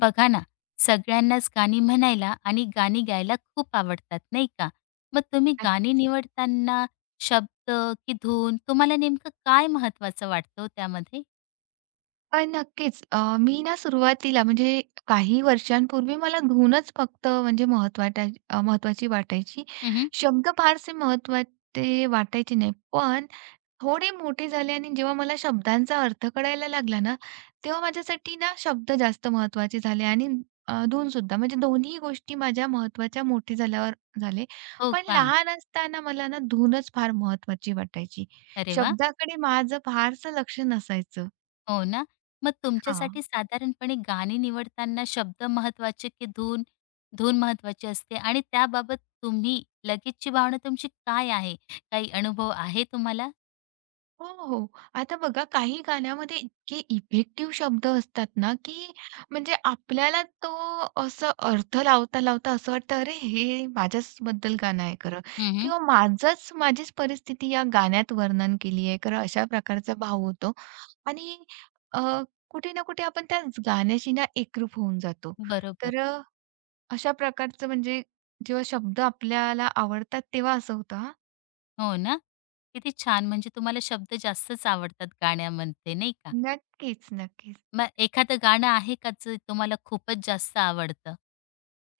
बघा ना, सगळ्यांनाच गाणी म्हणायला आणि गाणी गायला खूप आवडतात, नाही का? मग तुम्ही गाणी नक्कीच. निवडताना शब्द की धून तुम्हाला नेमकं काय महत्त्वाचं वाटतं हो त्यामध्ये? नक्कीच. मी ना सुरुवातीला म्हणजे काही वर्षांपूर्वी मला धूनच फक्त म्हणजे महत्त्वाची वाटायची. हं. शब्द फारसे महत्त्वाचे वाटायचे नाही. पण थोडे मोठे झाले आणि जेव्हा मला शब्दांचा अर्थ कळायला लागला ना, तेव्हा माझ्यासाठी ना शब्द जास्त महत्त्वाचे झाले आणि धूनसुद्धा. म्हणजे दोन्ही गोष्टी माझ्या महत्त्वाच्या मोठे झाल्यावर झाले. हो पण का? लहान असताना मला ना धूनच फार महत्त्वाची वाटायची. अरे वा. शब्दाकडे माझं फारसं लक्ष नसायचं. हो ना. मग हां. तुमच्यासाठी साधारणपणे गाणी निवडताना शब्द महत्त्वाचे की धून? धून महत्त्वाची असते आणि त्याबाबत तुम्ही लगेचची भावना तुमची काय आहे? काही अनुभव आहे तुम्हाला? हो, हो. आता बघा काही गाण्यामध्ये इतके इफेक्टिव्ह शब्द असतात ना, की म्हणजे आपल्याला तो असं अर्थ लावता असं वाटतं, "अरे, हे माझ्याचबद्दल गाणं आहे खरं." हं, किंवा माझीच परिस्थिती या गाण्यात वर्णन केली आहे खरं, अशा प्रकारचा भाव होतो. आणि अ, कुठे ना कुठे आपण त्याच गाण्याशी ना एकरूप होऊन जातो. बरोबर. तर अशा प्रकारचं म्हणजे जेव्हा शब्द आपल्याला आवडतात तेव्हा असं होतं हां. हो ना? किती छान! म्हणजे तुम्हाला शब्द जास्तच आवडतात गाण्यामध्ये, नाही का? नक्कीच, नक्कीच. मग एखादं गाणं आहे का जे तुम्हाला खूपच जास्त आवडतं?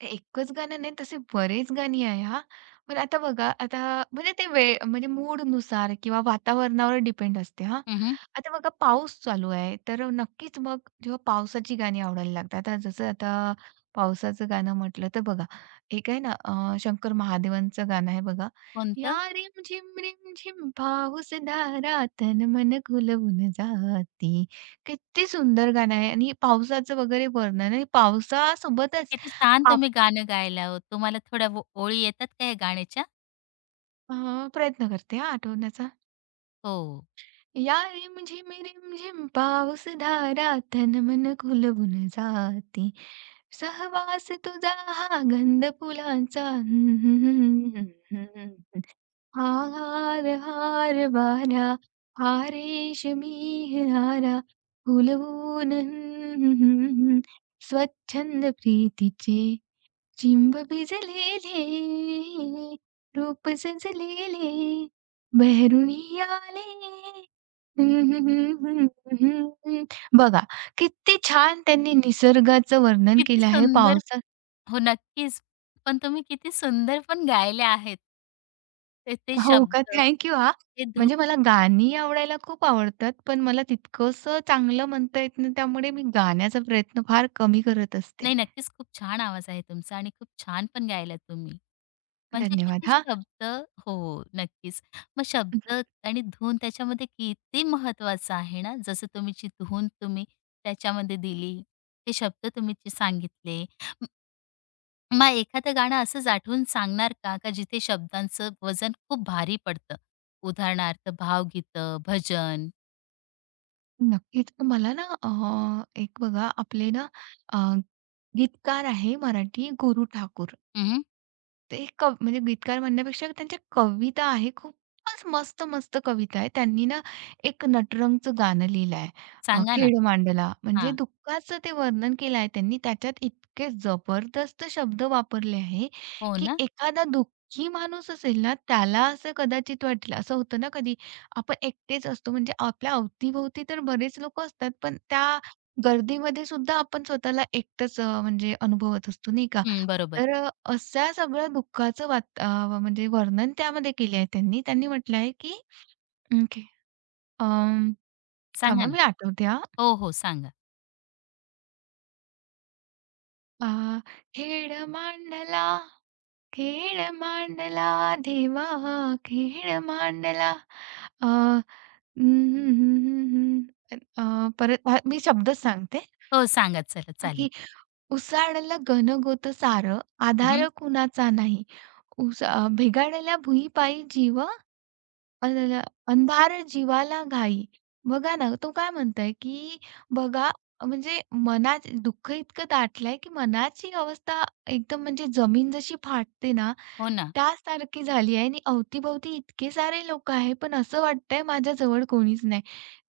एकच गाणं नाही, तसे बरेच गाणी आहे हां. पण आता बघा, आता म्हणजे ते वेळ म्हणजे मूडनुसार किंवा वातावरणावर डिपेंड असते हां. हं, हं. आता बघा पाऊस चालू आहे, तर नक्कीच मग जेव्हा पावसाची गाणी आवडायला लागतात. आता जसं आता पावसाचं गाणं म्हटलं तर बघा, एक आहे ना शंकर महादेवांचं गाणं आहे बघा. या कोणतं? रिमझिम रिमझिम पाऊस धारा तन मन खुलवून जाती. किती सुंदर गाणं आहे आणि पावसाचं वगैरे वर्णन आणि पावसासोबतच किती छान तुम्ही गाणं गायला हो. तुम्हाला थोड्या ओळी येतात का या गाण्याच्या? अ, प्रयत्न करते हां आठवण्याचा. हो. या रिम झिम रिम झिम पाऊसधारा तन मन खुलवून जाते. सहवास तुझा हा गंध फुलांचा हं, हं, हं, हं, हं, हं. हार हार वारा हा रेशमी हारा फुलवून स्वच्छंद प्रीतीचे चिंब भिजलेले, रूप सजलेले, बहरुनी आले. हम्म, हम्म, हम्म, हम्म. बघा, किती छान त्यांनी निसर्गाचं वर्णन किती केलं आहे सुंदर. पावसात. हो, नक्कीच. पण तुम्ही किती सुंदर पण गायले आहेत. ते ते हो का? शब्द, थँक यू हां. ते धून. म्हणजे मला गाणी आवडायला खूप आवडतात, पण मला तितकंसं चांगलं म्हणता येत नाही, त्यामुळे मी गाण्याचा प्रयत्न फार कमी करत असते. नाही, नक्कीच खूप छान आवाज आहे तुमचा आणि खूप छान पण गायलात तुम्ही. म्हणजे धन्यवाद किती हां. शब्द. हो, नक्कीच. मग शब्द आणि धून त्याच्यामध्ये किती महत्त्वाचं आहे ना, जसं तुम्ही जी धून तुम्ही त्याच्यामध्ये दिली, ते शब्द तुम्ही जे सांगितले. मग एखादं गाणं असंच आठवून सांगणार का, का जिथे शब्दांचं वजन खूप भारी पडतं? उदाहरणार्थ भावगीतं, भजन. नक्कीच. मला ना एक बघा आपले ना अ, गीतकार आहे मराठी गुरु ठाकूर. हं. ते म्हणजे गीतकार म्हणण्यापेक्षा त्यांच्या कविता आहे, खूपच मस्त-मस्त कविता आहे. त्यांनी ना एक नटरंगचं गाणं लिहिलं आहे. सांगा ना. खेळ मांडला म्हणजे हां. दुःखाचं ते वर्णन केलं आहे त्यांनी. त्याच्यात इतके जबरदस्त शब्द वापरले आहे, हो की ना? एखादा दुःखी माणूस असेल ना, त्याला असं कदाचित वाटलं असं होतं ना कधी, आपण एकटेच असतो म्हणजे आपल्या अवती तर बरेच लोकं असतात, पण त्या गर्दीमध्ये सुद्धा आपण स्वतःला एकटंच म्हणजे अनुभवत असतो, नाही का? हं, बरोबर. तर अशा सगळ्या दुःखाचं म्हणजे वर्णन त्यामध्ये केले आहे त्यांनी. त्यांनी म्हटलं आहे की ओके अं, सांगा थांबा ना. मी आठवते हां. हो, हो, सांगा. अ, खेळ मांडला, खेळ मांडला देवा, खेळ मांडला. अ, हम्म, अ, परत हा मी शब्दच सांगते हो, सांगा. चला चालेल. की "उसाडलं घनगोत सार हं. आधार कुणाचा नाही. भेगाडल्या भुईपायी जीव, अल्ल अंधार जीवाला घाई. बघा ना, तो काय म्हणतोय, की बघा म्हणजे मनात दुःख इतकं दाटलंय, की मनाची अवस्था एकदम म्हणजे जमीन जशी फाटते ना, हो ना. त्यासारखी झाली आहे आणि अवतीभवती इतके सारे लोकं आहे, पण असं वाटतंय माझ्याजवळ कोणीच नाही.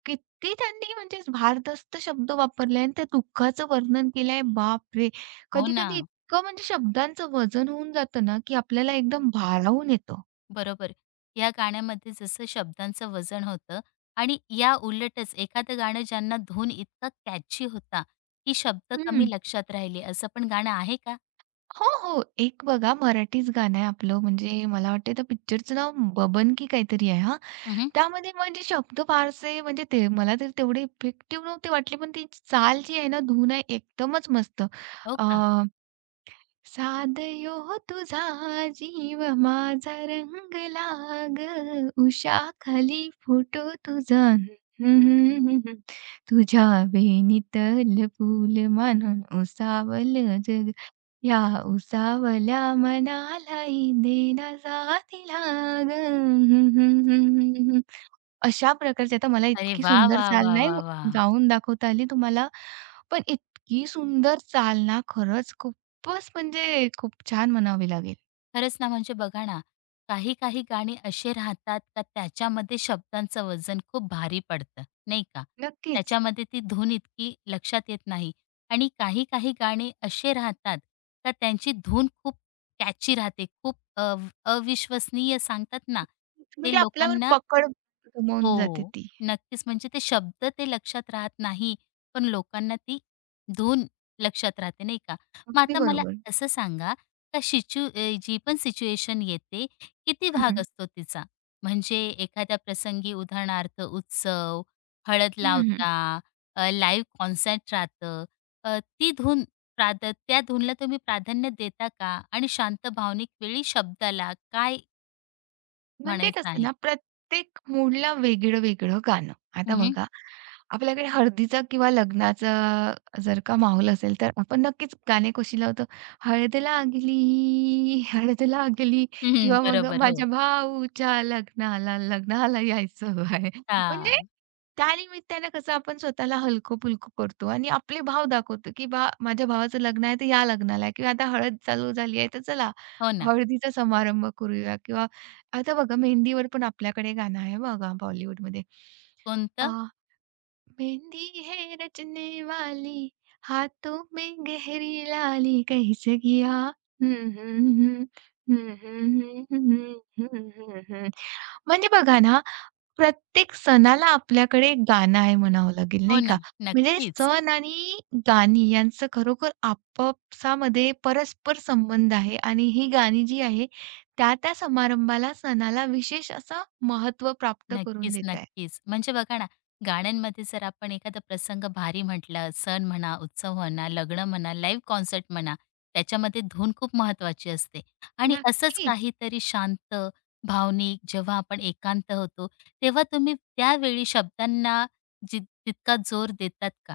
किती त्यांनी म्हणजे भारदस्त शब्द वापरले आणि त्या दुःखाचं वर्णन केलंय. बापरे! हो ना. कधी-कधी इतकं म्हणजे शब्दांचं वजन होऊन जातं ना, की आपल्याला एकदम भारावून येतं. बरोबर. या गाण्यामध्ये जसं शब्दांचं वजन होतं आणि या उलटच एखादं गाणं ज्यांना धून इतका कॅची होता, की शब्द कमी लक्षात राहिले असं पण गाणं आहे का? हो, हो. एक बघा मराठीच गाणं आहे आपलं म्हणजे मला वाटतं त्या पिक्चरचं नाव बबन की काहीतरी आहे हां. हं. त्यामध्ये म्हणजे शब्द फारसे म्हणजे ते मला तर तेवढे इफेक्टिव्ह नव्हते वाटले, पण ती चाल जी आहे ना, धून आहे एकदमच मस्त. हो का? अ, सादयो तुझा जीव माझा रंगला गं, उषाखाली फोटो तुझा तुझ्या वेणीतल फूल मानून उसावल जग. या उसावल्या मनाला इंदेना जातीला गं, हं, हं, हं, हं, हं. अशा प्रकारची आता मला अरे इतकी वा, सुंदर वा, चाल वा, नाही वा, वा. गाऊन दाखवता आली तुम्हाला. पण इतकी सुंदर चाल ना खरंच खूपच म्हणजे खूप छान म्हणावी लागेल. खरंच ना, म्हणजे बघा ना, काही काही गाणी असे राहतात का त्याच्यामध्ये शब्दांचं वजन खूप भारी पडतं, नाही का? नक्कीच. त्याच्यामध्ये ती धून इतकी लक्षात येत नाही आणि काही काही गाणे असे राहतात का त्यांची धून खूप कॅची राहते, खूप अविश्वसनीय सांगतात ना, म्हणजे ते आपल्यावर लोकांना. पकड गमावून जाते हो. ती. नक्कीच. म्हणजे ते शब्द ते लक्षात राहत नाही, पण लोकांना ती धून लक्षात राहते, नाही का? मग अगदी आता मला बरोबर. असं सांगा, जी पण सिच्युएशन येते, किती भाग हं, असतो तिचा? म्हणजे एखाद्या प्रसंगी उदाहरणार्थ उत्सव, हळद हं, हं. लावता, लाईव्ह कॉन्सर्ट राहतं, ती धून त्या धूनला तुम्ही प्राधान्य देता का? आणि शांत भावनिक वेळी शब्दाला काय म्हणजे म्हणायचं कसं आहे? ना, प्रत्येक मूडला वेगळं-वेगळं गाणं. आता हं, हं. बघा, आपल्याकडे हळदीचा किंवा लग्नाचा जर का माहोल असेल, तर आपण नक्कीच गाणे कशी लावतो, "हळद लागली, हळद लागली" किंवा मग बरोबर. हो. "माझ्या भाऊच्या लग्नाला, लग्नाला यायचं आहे." म्हणजे हां. त्यानिमित्तानं कसं आपण स्वतःला हलकं-फुलकं करतो आणि आपले भाव दाखवतो, की "बा माझ्या भावाचं लग्न आहे, तर या लग्नाला" किंवा "आता हळद चालू झाली आहे, तर चला हो ना. हळदीचा समारंभ करूया" किंवा आता बघा मेहंदीवर पण आपल्याकडे गाणं आहे बघा बॉलिवूडमध्ये. अ, कोणतं? मेहंदी है रचने वाली, हाथों में गहरी लाली, कैसे किया हं, हं, हं. हं, हं, हं, हं, हं, हं, म्हणजे बघा ना प्रत्येक सणाला आपल्याकडे एक गाणं आहे म्हणावं लागेल, हो नाही ना. का? म्हणजे नक्कीच. सण आणि गाणी यांचं खरोखर आपापसामध्ये परस्पर संबंध आहे आणि ही गाणी जी आहे, त्या-त्या समारंभाला, सणाला विशेष असं महत्त्व प्राप्त करून नक्कीच, देत आहे. नक्कीच. म्हणजे बघा ना, गाण्यांमध्ये जर आपण एखादा प्रसंग भारी म्हटलं, सण म्हणा, उत्सव म्हणा, लग्न म्हणा, लाईव्ह कॉन्सर्ट म्हणा, त्याच्यामध्ये धून खूप महत्त्वाची असते. आणि असंच नक्कीच. काहीतरी शांत, भावनिक जेव्हा आपण एकांत होतो, तेव्हा तुम्ही त्यावेळी शब्दांना जित तितका जोर देतात का?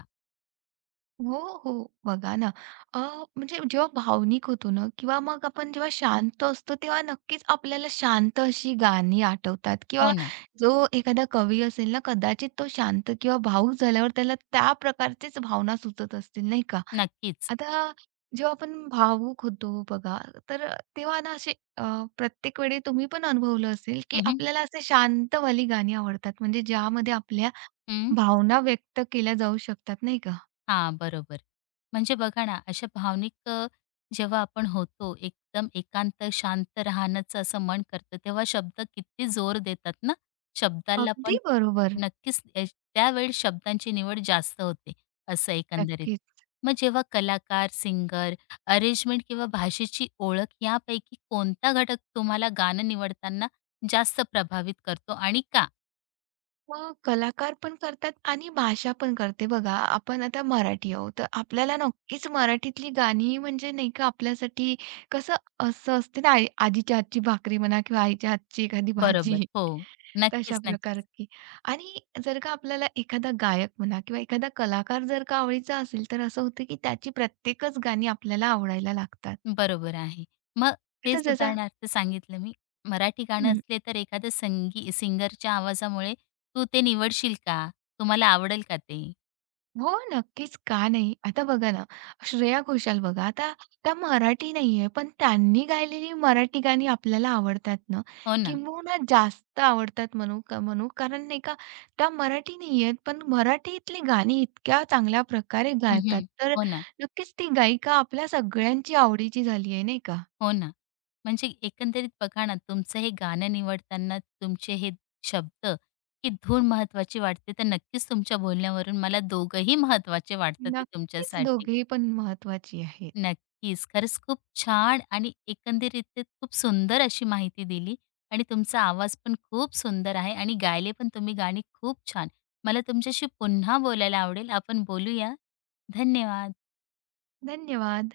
हो, हो. बघा ना, अ, म्हणजे जेव्हा भावनिक होतो ना किंवा मग आपण जेव्हा शांत असतो, तेव्हा नक्कीच आपल्याला शांत अशी गाणी आठवतात हो किंवा ना. जो एखादा कवी असेल ना, कदाचित तो शांत किंवा भावूक झाल्यावर त्याला त्या प्रकारचीच भावना सुचत असतील, नाही का? नक्कीच. आता जेव्हा आपण भावूक होतो बघा, तर तेव्हा ना असे प्रत्येक वेळी तुम्ही पण अनुभवलं असेल, की हं, हं. आपल्याला असे शांतवाली गाणी आवडतात, म्हणजे ज्यामध्ये आपल्या हं. भावना व्यक्त केल्या जाऊ शकतात, नाही का? बरोबर. म्हणजे बघा ना, जेव्हा आपण होतो, एकदम एकांत शांत राहण्याचं असं मन करतं, तेव्हा शब्द किती जोर देतात ना. शब्दाला अगदी पण बरोबर. नक्कीच ए त्यावेळी शब्दांची निवड जास्त होते, असं एकंदरीत. नक्कीच. मग जेव्हा कलाकार, सिंगर, अरेंजमेंट किंवा भाषेची ओळख यापैकी कोणता घटक तुम्हाला गाणं निवडताना जास्त प्रभावित करतो आणि का? मग कलाकार पण करतात आणि भाषा पण करते. बघा, आपण आता मराठी आहोत, तर आपल्याला नक्कीच मराठीतली गाणी म्हणजे नाही का आपल्यासाठी कसं असं असते ना, आई आजीच्या हातची भाकरी म्हणा किंवा आईच्या हातची एखादी बरोबर. भाजी, हो. तशा नक्कीच, नक्कीच. प्रकारची. आणि जर का आपल्याला एखादा गायक म्हणा किंवा एखादा कलाकार जर का आवडीचा असेल, तर असं होतं की त्याची प्रत्येकच गाणी आपल्याला आवडायला लागतात. बरोबर आहे. मग आता तेच जसा उदाहरणार्थ सांगितलं मी. मराठी गाणं असले तर एखाद्या सिंगरच्या आवाजामुळे तू ते निवडशील का? तुम्हाला आवडेल का ते? हो, नक्कीच. का नाही? आता बघा ना, श्रेया घोषाल बघा, आता त्या मराठी नाहीये, पण त्यांनी गायलेली मराठी गाणी आपल्याला आवडतात ना, हो ना. किंबहुना जास्त आवडतात म्हणू का म्हणू. कारण नाही का, त्या मराठी नाहीयेत, पण मराठीतली गाणी इतक्या चांगल्या प्रकारे गातात. हं, तर हो ना, नक्कीच ती गायिका आपल्या सगळ्यांची आवडीची झाली आहे, नाही का? हो ना. म्हणजे एकंदरीत बघा ना, तुमचं हे गाणं निवडताना तुमचे हे शब्द, ही धून महत्त्वाची वाटते, तर नक्कीच तुमच्या बोलण्यावरून मला दोघंही महत्त्वाचे वाटतात ते नक्कीच तुमच्यासाठी. दोघेही पण महत्त्वाची आहेत. नक्कीच. खरंच खूप छान आणि एकंदरीत खूप सुंदर अशी माहिती दिली आणि तुमचा आवाज पण खूप सुंदर आहे आणि गायले पण तुम्ही गाणी खूप छान. मला तुमच्याशी पुन्हा बोलायला आवडेल. आपण बोलूया. धन्यवाद. धन्यवाद.